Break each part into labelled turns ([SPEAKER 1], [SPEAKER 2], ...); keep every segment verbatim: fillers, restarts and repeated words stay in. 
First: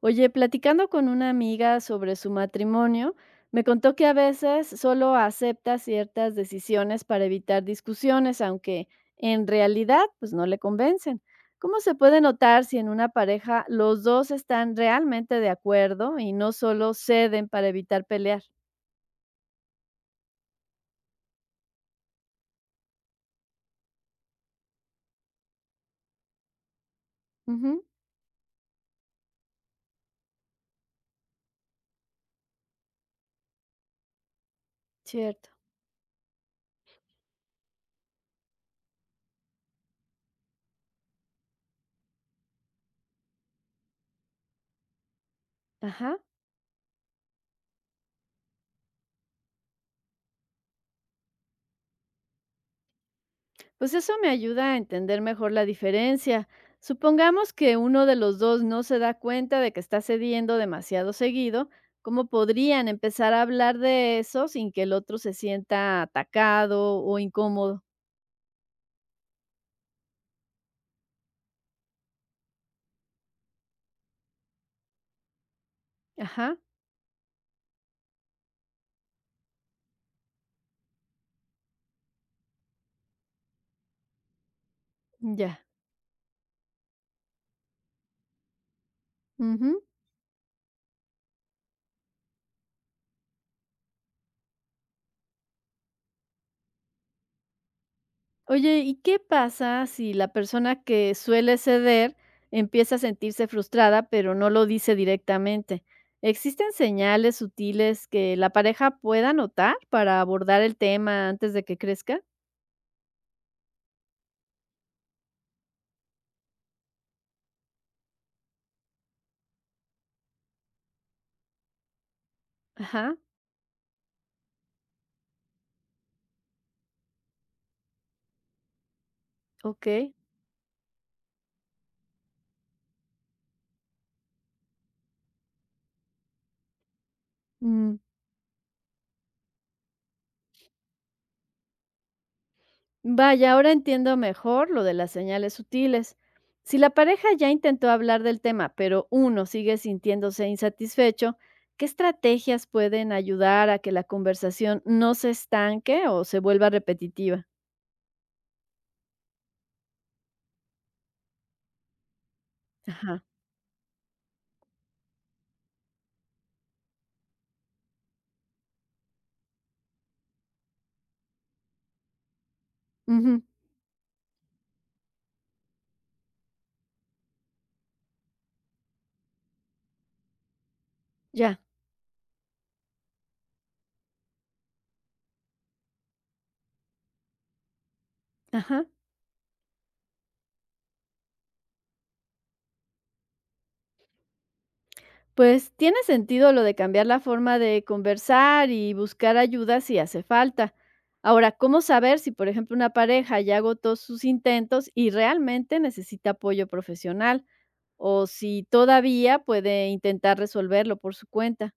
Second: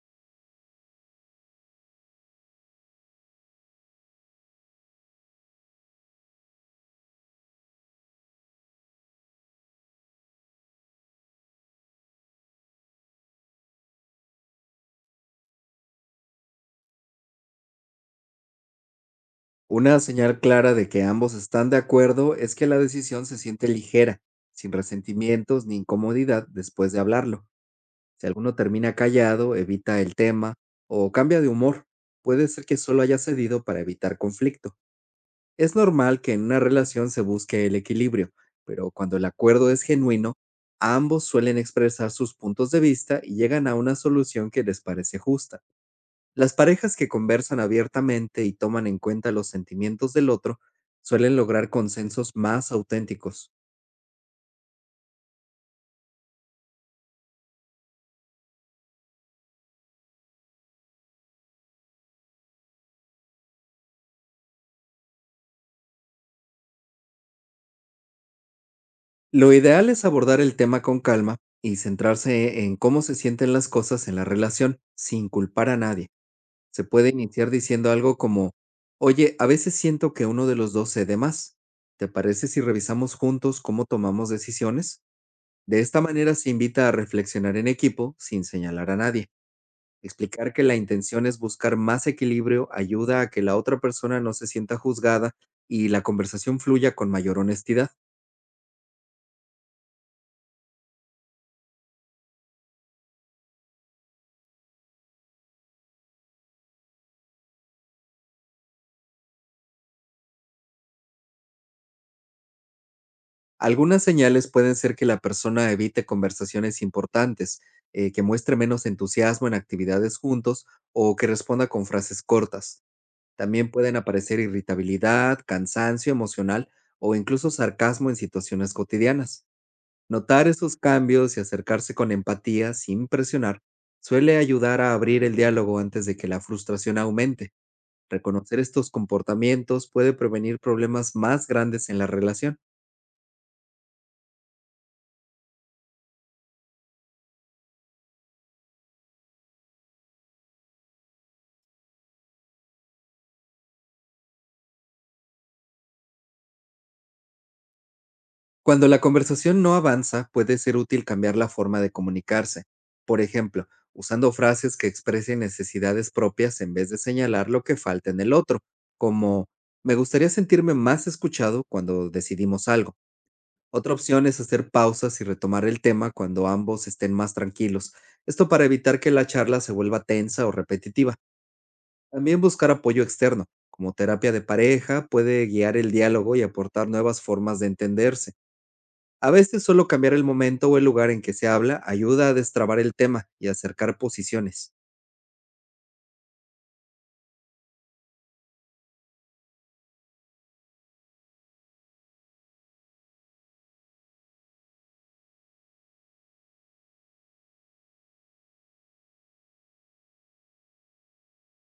[SPEAKER 1] Oye, platicando con una amiga sobre su matrimonio, me contó que a veces solo acepta ciertas decisiones para evitar discusiones, aunque en realidad pues no le convencen. ¿Cómo se puede notar si en una pareja los dos están realmente de acuerdo y no solo ceden para evitar pelear?
[SPEAKER 2] Una señal clara de que ambos están de acuerdo es que la decisión se siente ligera, sin resentimientos ni incomodidad después de hablarlo.
[SPEAKER 1] Ujú,
[SPEAKER 2] Si alguno termina callado, evita el tema o cambia de humor, puede ser que solo haya cedido para evitar conflicto.
[SPEAKER 1] cierto.
[SPEAKER 2] Es normal que en una relación se busque el equilibrio, pero cuando el acuerdo es genuino, ambos suelen expresar sus puntos de vista y llegan a una solución que les parece justa.
[SPEAKER 1] Ajá.
[SPEAKER 2] Las parejas que conversan abiertamente y toman en cuenta los sentimientos del otro suelen lograr consensos más auténticos.
[SPEAKER 1] Pues eso me ayuda a entender mejor la diferencia. Supongamos que uno de los dos no se da cuenta de que está cediendo demasiado seguido, ¿cómo podrían empezar a hablar de eso sin que el otro se sienta atacado o incómodo?
[SPEAKER 2] Lo ideal es abordar el tema con calma y centrarse en cómo se sienten las cosas en la relación, sin culpar a nadie.
[SPEAKER 1] Ajá,
[SPEAKER 2] Se puede iniciar diciendo algo como, oye, a veces siento que uno de los dos cede más. ¿Te parece si revisamos juntos cómo tomamos decisiones?
[SPEAKER 1] ya.
[SPEAKER 2] De esta manera se invita a reflexionar en equipo sin señalar a nadie.
[SPEAKER 1] Ujú.
[SPEAKER 2] Explicar que la intención es buscar más equilibrio ayuda a que la otra persona no se sienta juzgada y la conversación fluya con mayor honestidad.
[SPEAKER 1] Oye, ¿y qué pasa si la persona que suele ceder empieza a sentirse frustrada, pero no lo dice directamente? ¿Existen señales sutiles que la pareja pueda notar para abordar el tema antes de que crezca?
[SPEAKER 2] Algunas señales pueden ser que la persona evite conversaciones importantes, eh, que muestre menos entusiasmo en actividades juntos o que responda con frases cortas.
[SPEAKER 1] Ajá,
[SPEAKER 2] También pueden aparecer irritabilidad, cansancio emocional o incluso sarcasmo en situaciones cotidianas.
[SPEAKER 1] ok.
[SPEAKER 2] Notar esos cambios y acercarse con empatía sin presionar suele ayudar a abrir el diálogo antes de que la frustración aumente.
[SPEAKER 1] Mm.
[SPEAKER 2] Reconocer estos comportamientos puede prevenir problemas más grandes en la relación.
[SPEAKER 1] Vaya, ahora entiendo mejor lo de las señales sutiles. Si la pareja ya intentó hablar del tema, pero uno sigue sintiéndose insatisfecho, ¿qué estrategias pueden ayudar a que la conversación no se estanque o se vuelva repetitiva?
[SPEAKER 2] Cuando la conversación no avanza, puede ser útil cambiar la forma de comunicarse. Por
[SPEAKER 1] Ajá.
[SPEAKER 2] ejemplo, usando frases que expresen necesidades propias en vez de señalar lo que falta en el otro, como me gustaría sentirme más escuchado cuando decidimos algo.
[SPEAKER 1] Ujú,
[SPEAKER 2] Otra opción es hacer pausas y retomar el tema cuando ambos estén más tranquilos. Esto para evitar que la charla se vuelva tensa o repetitiva.
[SPEAKER 1] ya.
[SPEAKER 2] También buscar apoyo externo, como terapia de pareja, puede guiar el diálogo y aportar nuevas formas de entenderse.
[SPEAKER 1] Ajá.
[SPEAKER 2] A veces solo cambiar el momento o el lugar en que se habla ayuda a destrabar el tema y acercar posiciones.
[SPEAKER 1] Pues tiene sentido lo de cambiar la forma de conversar y buscar ayuda si hace falta. Ahora, ¿cómo saber si, por ejemplo, una pareja ya agotó sus intentos y realmente necesita apoyo profesional? O si todavía puede intentar resolverlo por su cuenta.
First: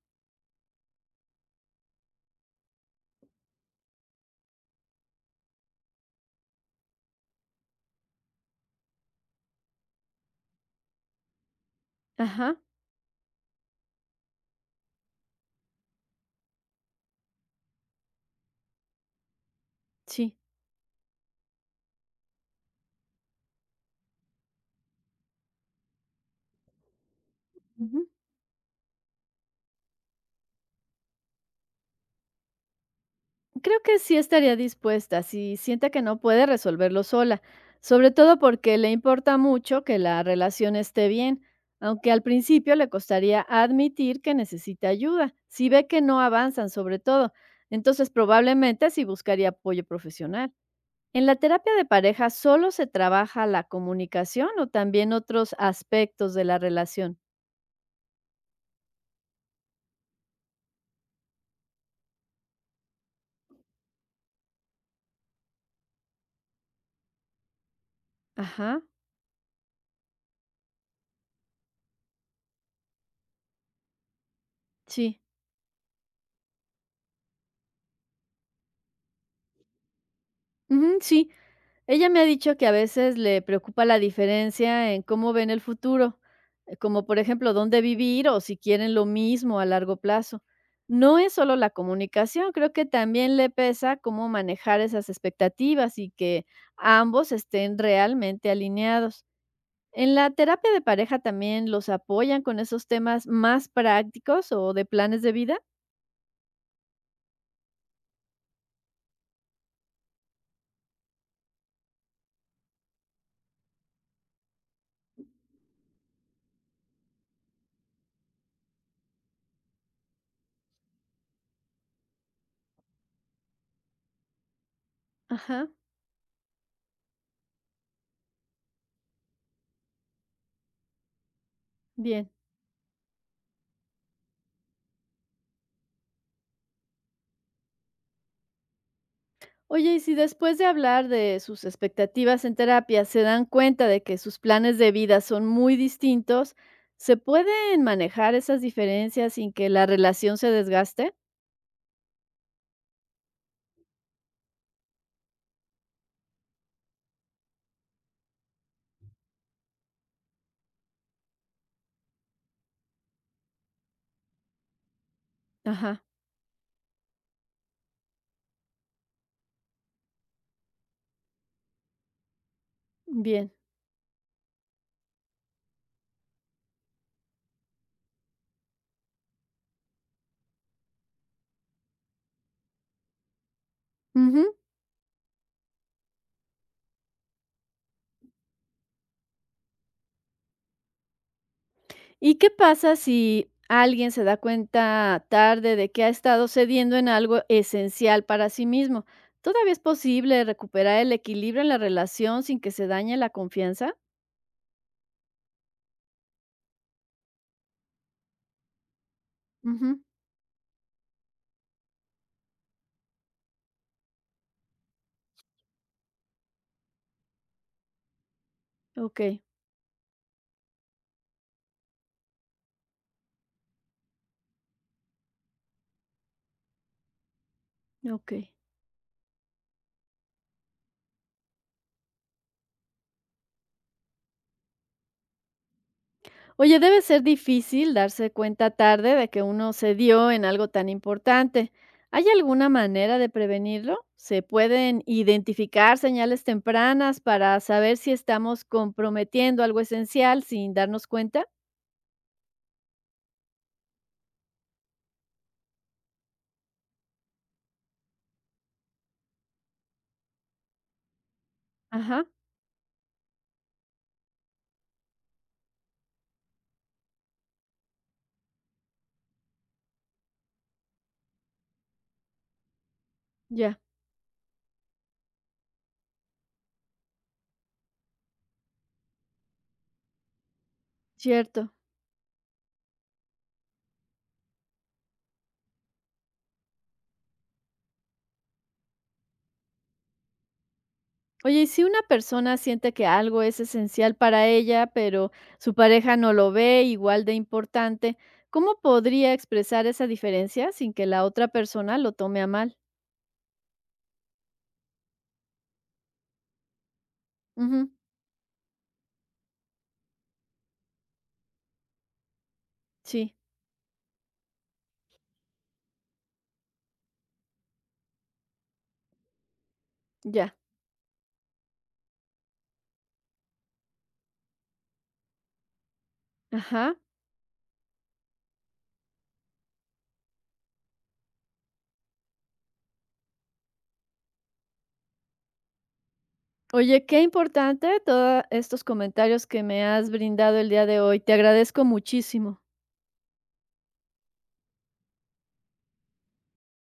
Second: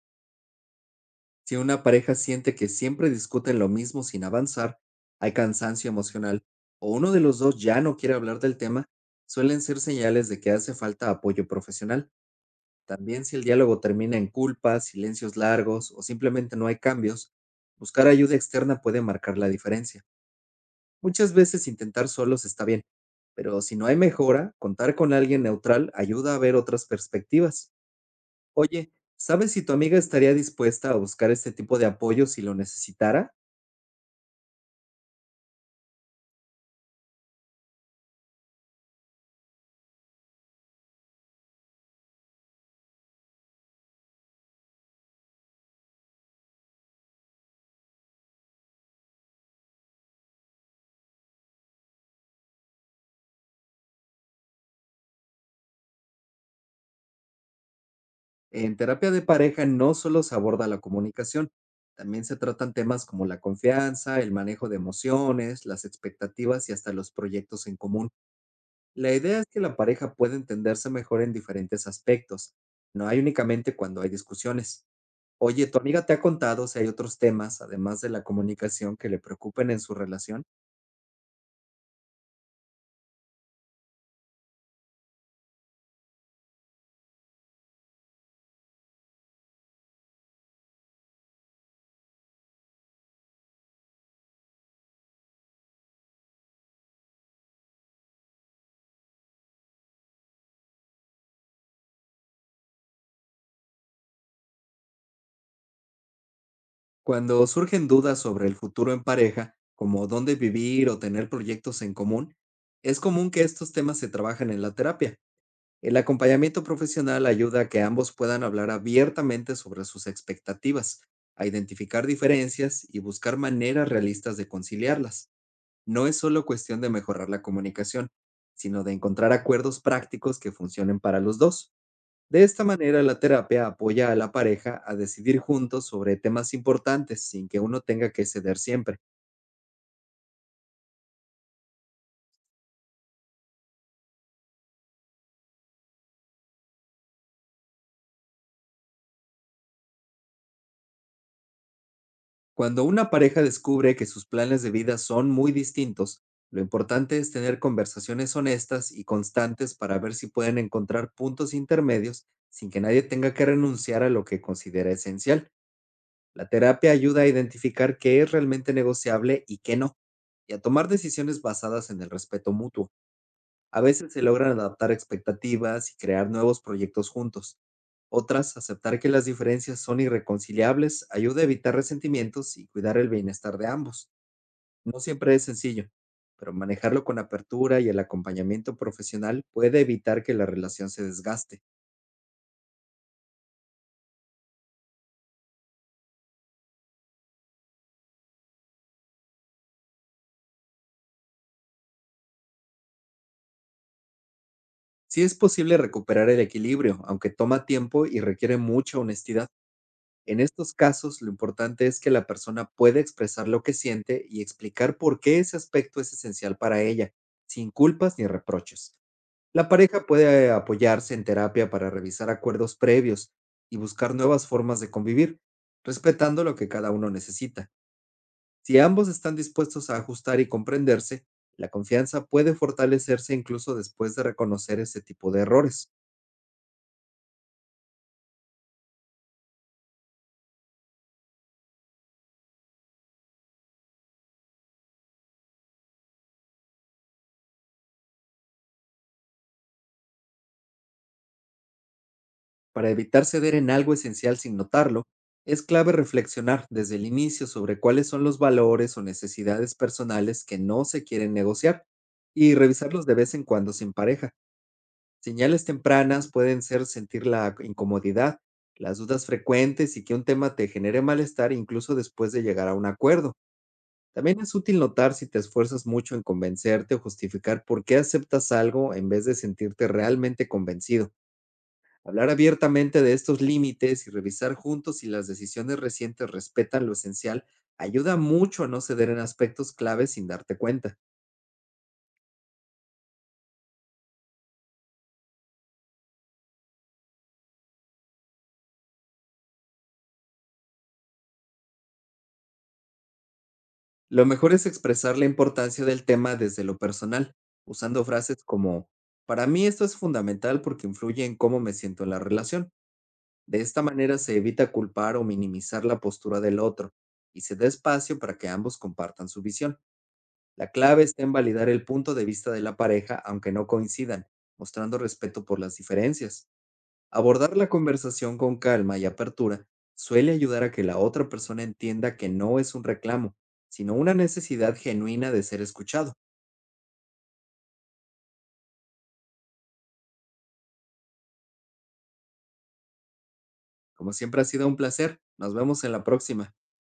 [SPEAKER 2] Si una pareja siente que siempre discuten lo mismo sin avanzar, hay cansancio emocional o uno de los dos ya no quiere hablar del tema, suelen ser señales de que hace falta apoyo profesional.
[SPEAKER 1] Ajá,
[SPEAKER 2] También si el diálogo termina en culpas, silencios largos o simplemente no hay cambios, buscar ayuda externa puede marcar la diferencia.
[SPEAKER 1] sí.
[SPEAKER 2] Muchas veces intentar solos está bien, pero si no hay mejora, contar con alguien neutral ayuda a ver otras perspectivas.
[SPEAKER 1] Ujú.
[SPEAKER 2] Oye, ¿sabes si tu amiga estaría dispuesta a buscar este tipo de apoyo si lo necesitara?
[SPEAKER 1] Creo que sí estaría dispuesta si siente que no puede resolverlo sola, sobre todo porque le importa mucho que la relación esté bien, aunque al principio le costaría admitir que necesita ayuda, si ve que no avanzan sobre todo, entonces probablemente sí buscaría apoyo profesional. ¿En la terapia de pareja solo se trabaja la comunicación o también otros aspectos de la relación?
[SPEAKER 2] En terapia de pareja no solo se aborda la comunicación, también se tratan temas como la confianza, el manejo de emociones, las expectativas y hasta los proyectos en común.
[SPEAKER 1] Ajá,
[SPEAKER 2] La idea es que la pareja pueda entenderse mejor en diferentes aspectos, no hay únicamente cuando hay discusiones.
[SPEAKER 1] sí.
[SPEAKER 2] Oye, ¿tu amiga te ha contado si hay otros temas, además de la comunicación, que le preocupen en su relación?
[SPEAKER 1] Ujú, sí, ella me ha dicho que a veces le preocupa la diferencia en cómo ven el futuro, eh, como por ejemplo dónde vivir o si quieren lo mismo a largo plazo. No es solo la comunicación, creo que también le pesa cómo manejar esas expectativas y que ambos estén realmente alineados. ¿En la terapia de pareja también los apoyan con esos temas más prácticos o de planes de vida?
[SPEAKER 2] Cuando surgen dudas sobre el futuro en pareja, como dónde vivir o tener proyectos en común, es común que estos temas se trabajen en la terapia. El acompañamiento profesional ayuda a que ambos puedan hablar abiertamente sobre sus expectativas, a identificar diferencias y buscar maneras realistas de conciliarlas.
[SPEAKER 1] Ajá,
[SPEAKER 2] No es solo cuestión de mejorar la comunicación, sino de encontrar acuerdos prácticos que funcionen para los dos.
[SPEAKER 1] bien.
[SPEAKER 2] De esta manera, la terapia apoya a la pareja a decidir juntos sobre temas importantes sin que uno tenga que ceder siempre.
[SPEAKER 1] Oye, y si después de hablar de sus expectativas en terapia se dan cuenta de que sus planes de vida son muy distintos, ¿se pueden manejar esas diferencias sin que la relación se desgaste?
[SPEAKER 2] Cuando una pareja descubre que sus planes de vida son muy distintos, lo importante es tener conversaciones honestas y constantes para ver si pueden encontrar puntos intermedios sin que nadie tenga que renunciar a lo que considera esencial.
[SPEAKER 1] Ajá,
[SPEAKER 2] La terapia ayuda a identificar qué es realmente negociable y qué no, y a tomar decisiones basadas en el respeto mutuo.
[SPEAKER 1] bien.
[SPEAKER 2] A veces se logran adaptar expectativas y crear nuevos proyectos juntos. Otras, aceptar que las diferencias son irreconciliables ayuda a evitar resentimientos y cuidar el bienestar de ambos.
[SPEAKER 1] Ujú.
[SPEAKER 2] No siempre es sencillo, pero manejarlo con apertura y el acompañamiento profesional puede evitar que la relación se desgaste.
[SPEAKER 1] ¿Y qué pasa si alguien se da cuenta tarde de que ha estado cediendo en algo esencial para sí mismo? ¿Todavía es posible recuperar el equilibrio en la relación sin que se dañe la confianza?
[SPEAKER 2] Sí es posible recuperar el equilibrio, aunque toma tiempo y requiere mucha honestidad.
[SPEAKER 1] Ujú,
[SPEAKER 2] En estos casos, lo importante es que la persona pueda expresar lo que siente y explicar por qué ese aspecto es esencial para ella, sin culpas ni reproches.
[SPEAKER 1] ok,
[SPEAKER 2] La pareja puede apoyarse en terapia para revisar acuerdos previos y buscar nuevas formas de convivir, respetando lo que cada uno necesita.
[SPEAKER 1] ok.
[SPEAKER 2] Si ambos están dispuestos a ajustar y comprenderse, la confianza puede fortalecerse incluso después de reconocer ese tipo de errores.
[SPEAKER 1] Oye, debe ser difícil darse cuenta tarde de que uno se dio en algo tan importante. ¿Hay alguna manera de prevenirlo? ¿Se pueden identificar señales tempranas para saber si estamos comprometiendo algo esencial sin darnos cuenta?
[SPEAKER 2] Para evitar ceder en algo esencial sin notarlo, es clave reflexionar desde el inicio sobre cuáles son los valores o necesidades personales que no se quieren negociar
[SPEAKER 1] Ajá,
[SPEAKER 2] y revisarlos de vez en cuando sin pareja. Señales tempranas pueden ser sentir la incomodidad, las dudas frecuentes y que un tema te genere malestar incluso después de llegar a un acuerdo.
[SPEAKER 1] ya,
[SPEAKER 2] También es útil notar si te esfuerzas mucho en convencerte o justificar por qué aceptas algo en vez de sentirte realmente convencido.
[SPEAKER 1] cierto.
[SPEAKER 2] Hablar abiertamente de estos límites y revisar juntos si las decisiones recientes respetan lo esencial ayuda mucho a no ceder en aspectos claves sin darte cuenta.
[SPEAKER 1] Oye, y si una persona siente que algo es esencial para ella, pero su pareja no lo ve igual de importante, ¿cómo podría expresar esa diferencia sin que la otra persona lo tome a mal?
[SPEAKER 2] Lo mejor es expresar la importancia del tema desde lo personal,
[SPEAKER 1] Ujú,
[SPEAKER 2] usando frases como, para mí esto es fundamental porque influye en cómo me siento en la relación.
[SPEAKER 1] sí.
[SPEAKER 2] De esta manera se evita culpar o minimizar la postura del otro y se da espacio para que ambos compartan su visión.
[SPEAKER 1] Ya,
[SPEAKER 2] La clave está en validar el punto de vista de la pareja, aunque no coincidan, mostrando respeto por las diferencias.
[SPEAKER 1] ajá.
[SPEAKER 2] Abordar la conversación con calma y apertura suele ayudar a que la otra persona entienda que no es un reclamo, sino una necesidad genuina de ser escuchado.
[SPEAKER 1] Oye, qué importante todos estos comentarios que me has brindado el día de hoy. Te agradezco muchísimo.
[SPEAKER 2] Como siempre ha sido un placer. Nos vemos en la próxima.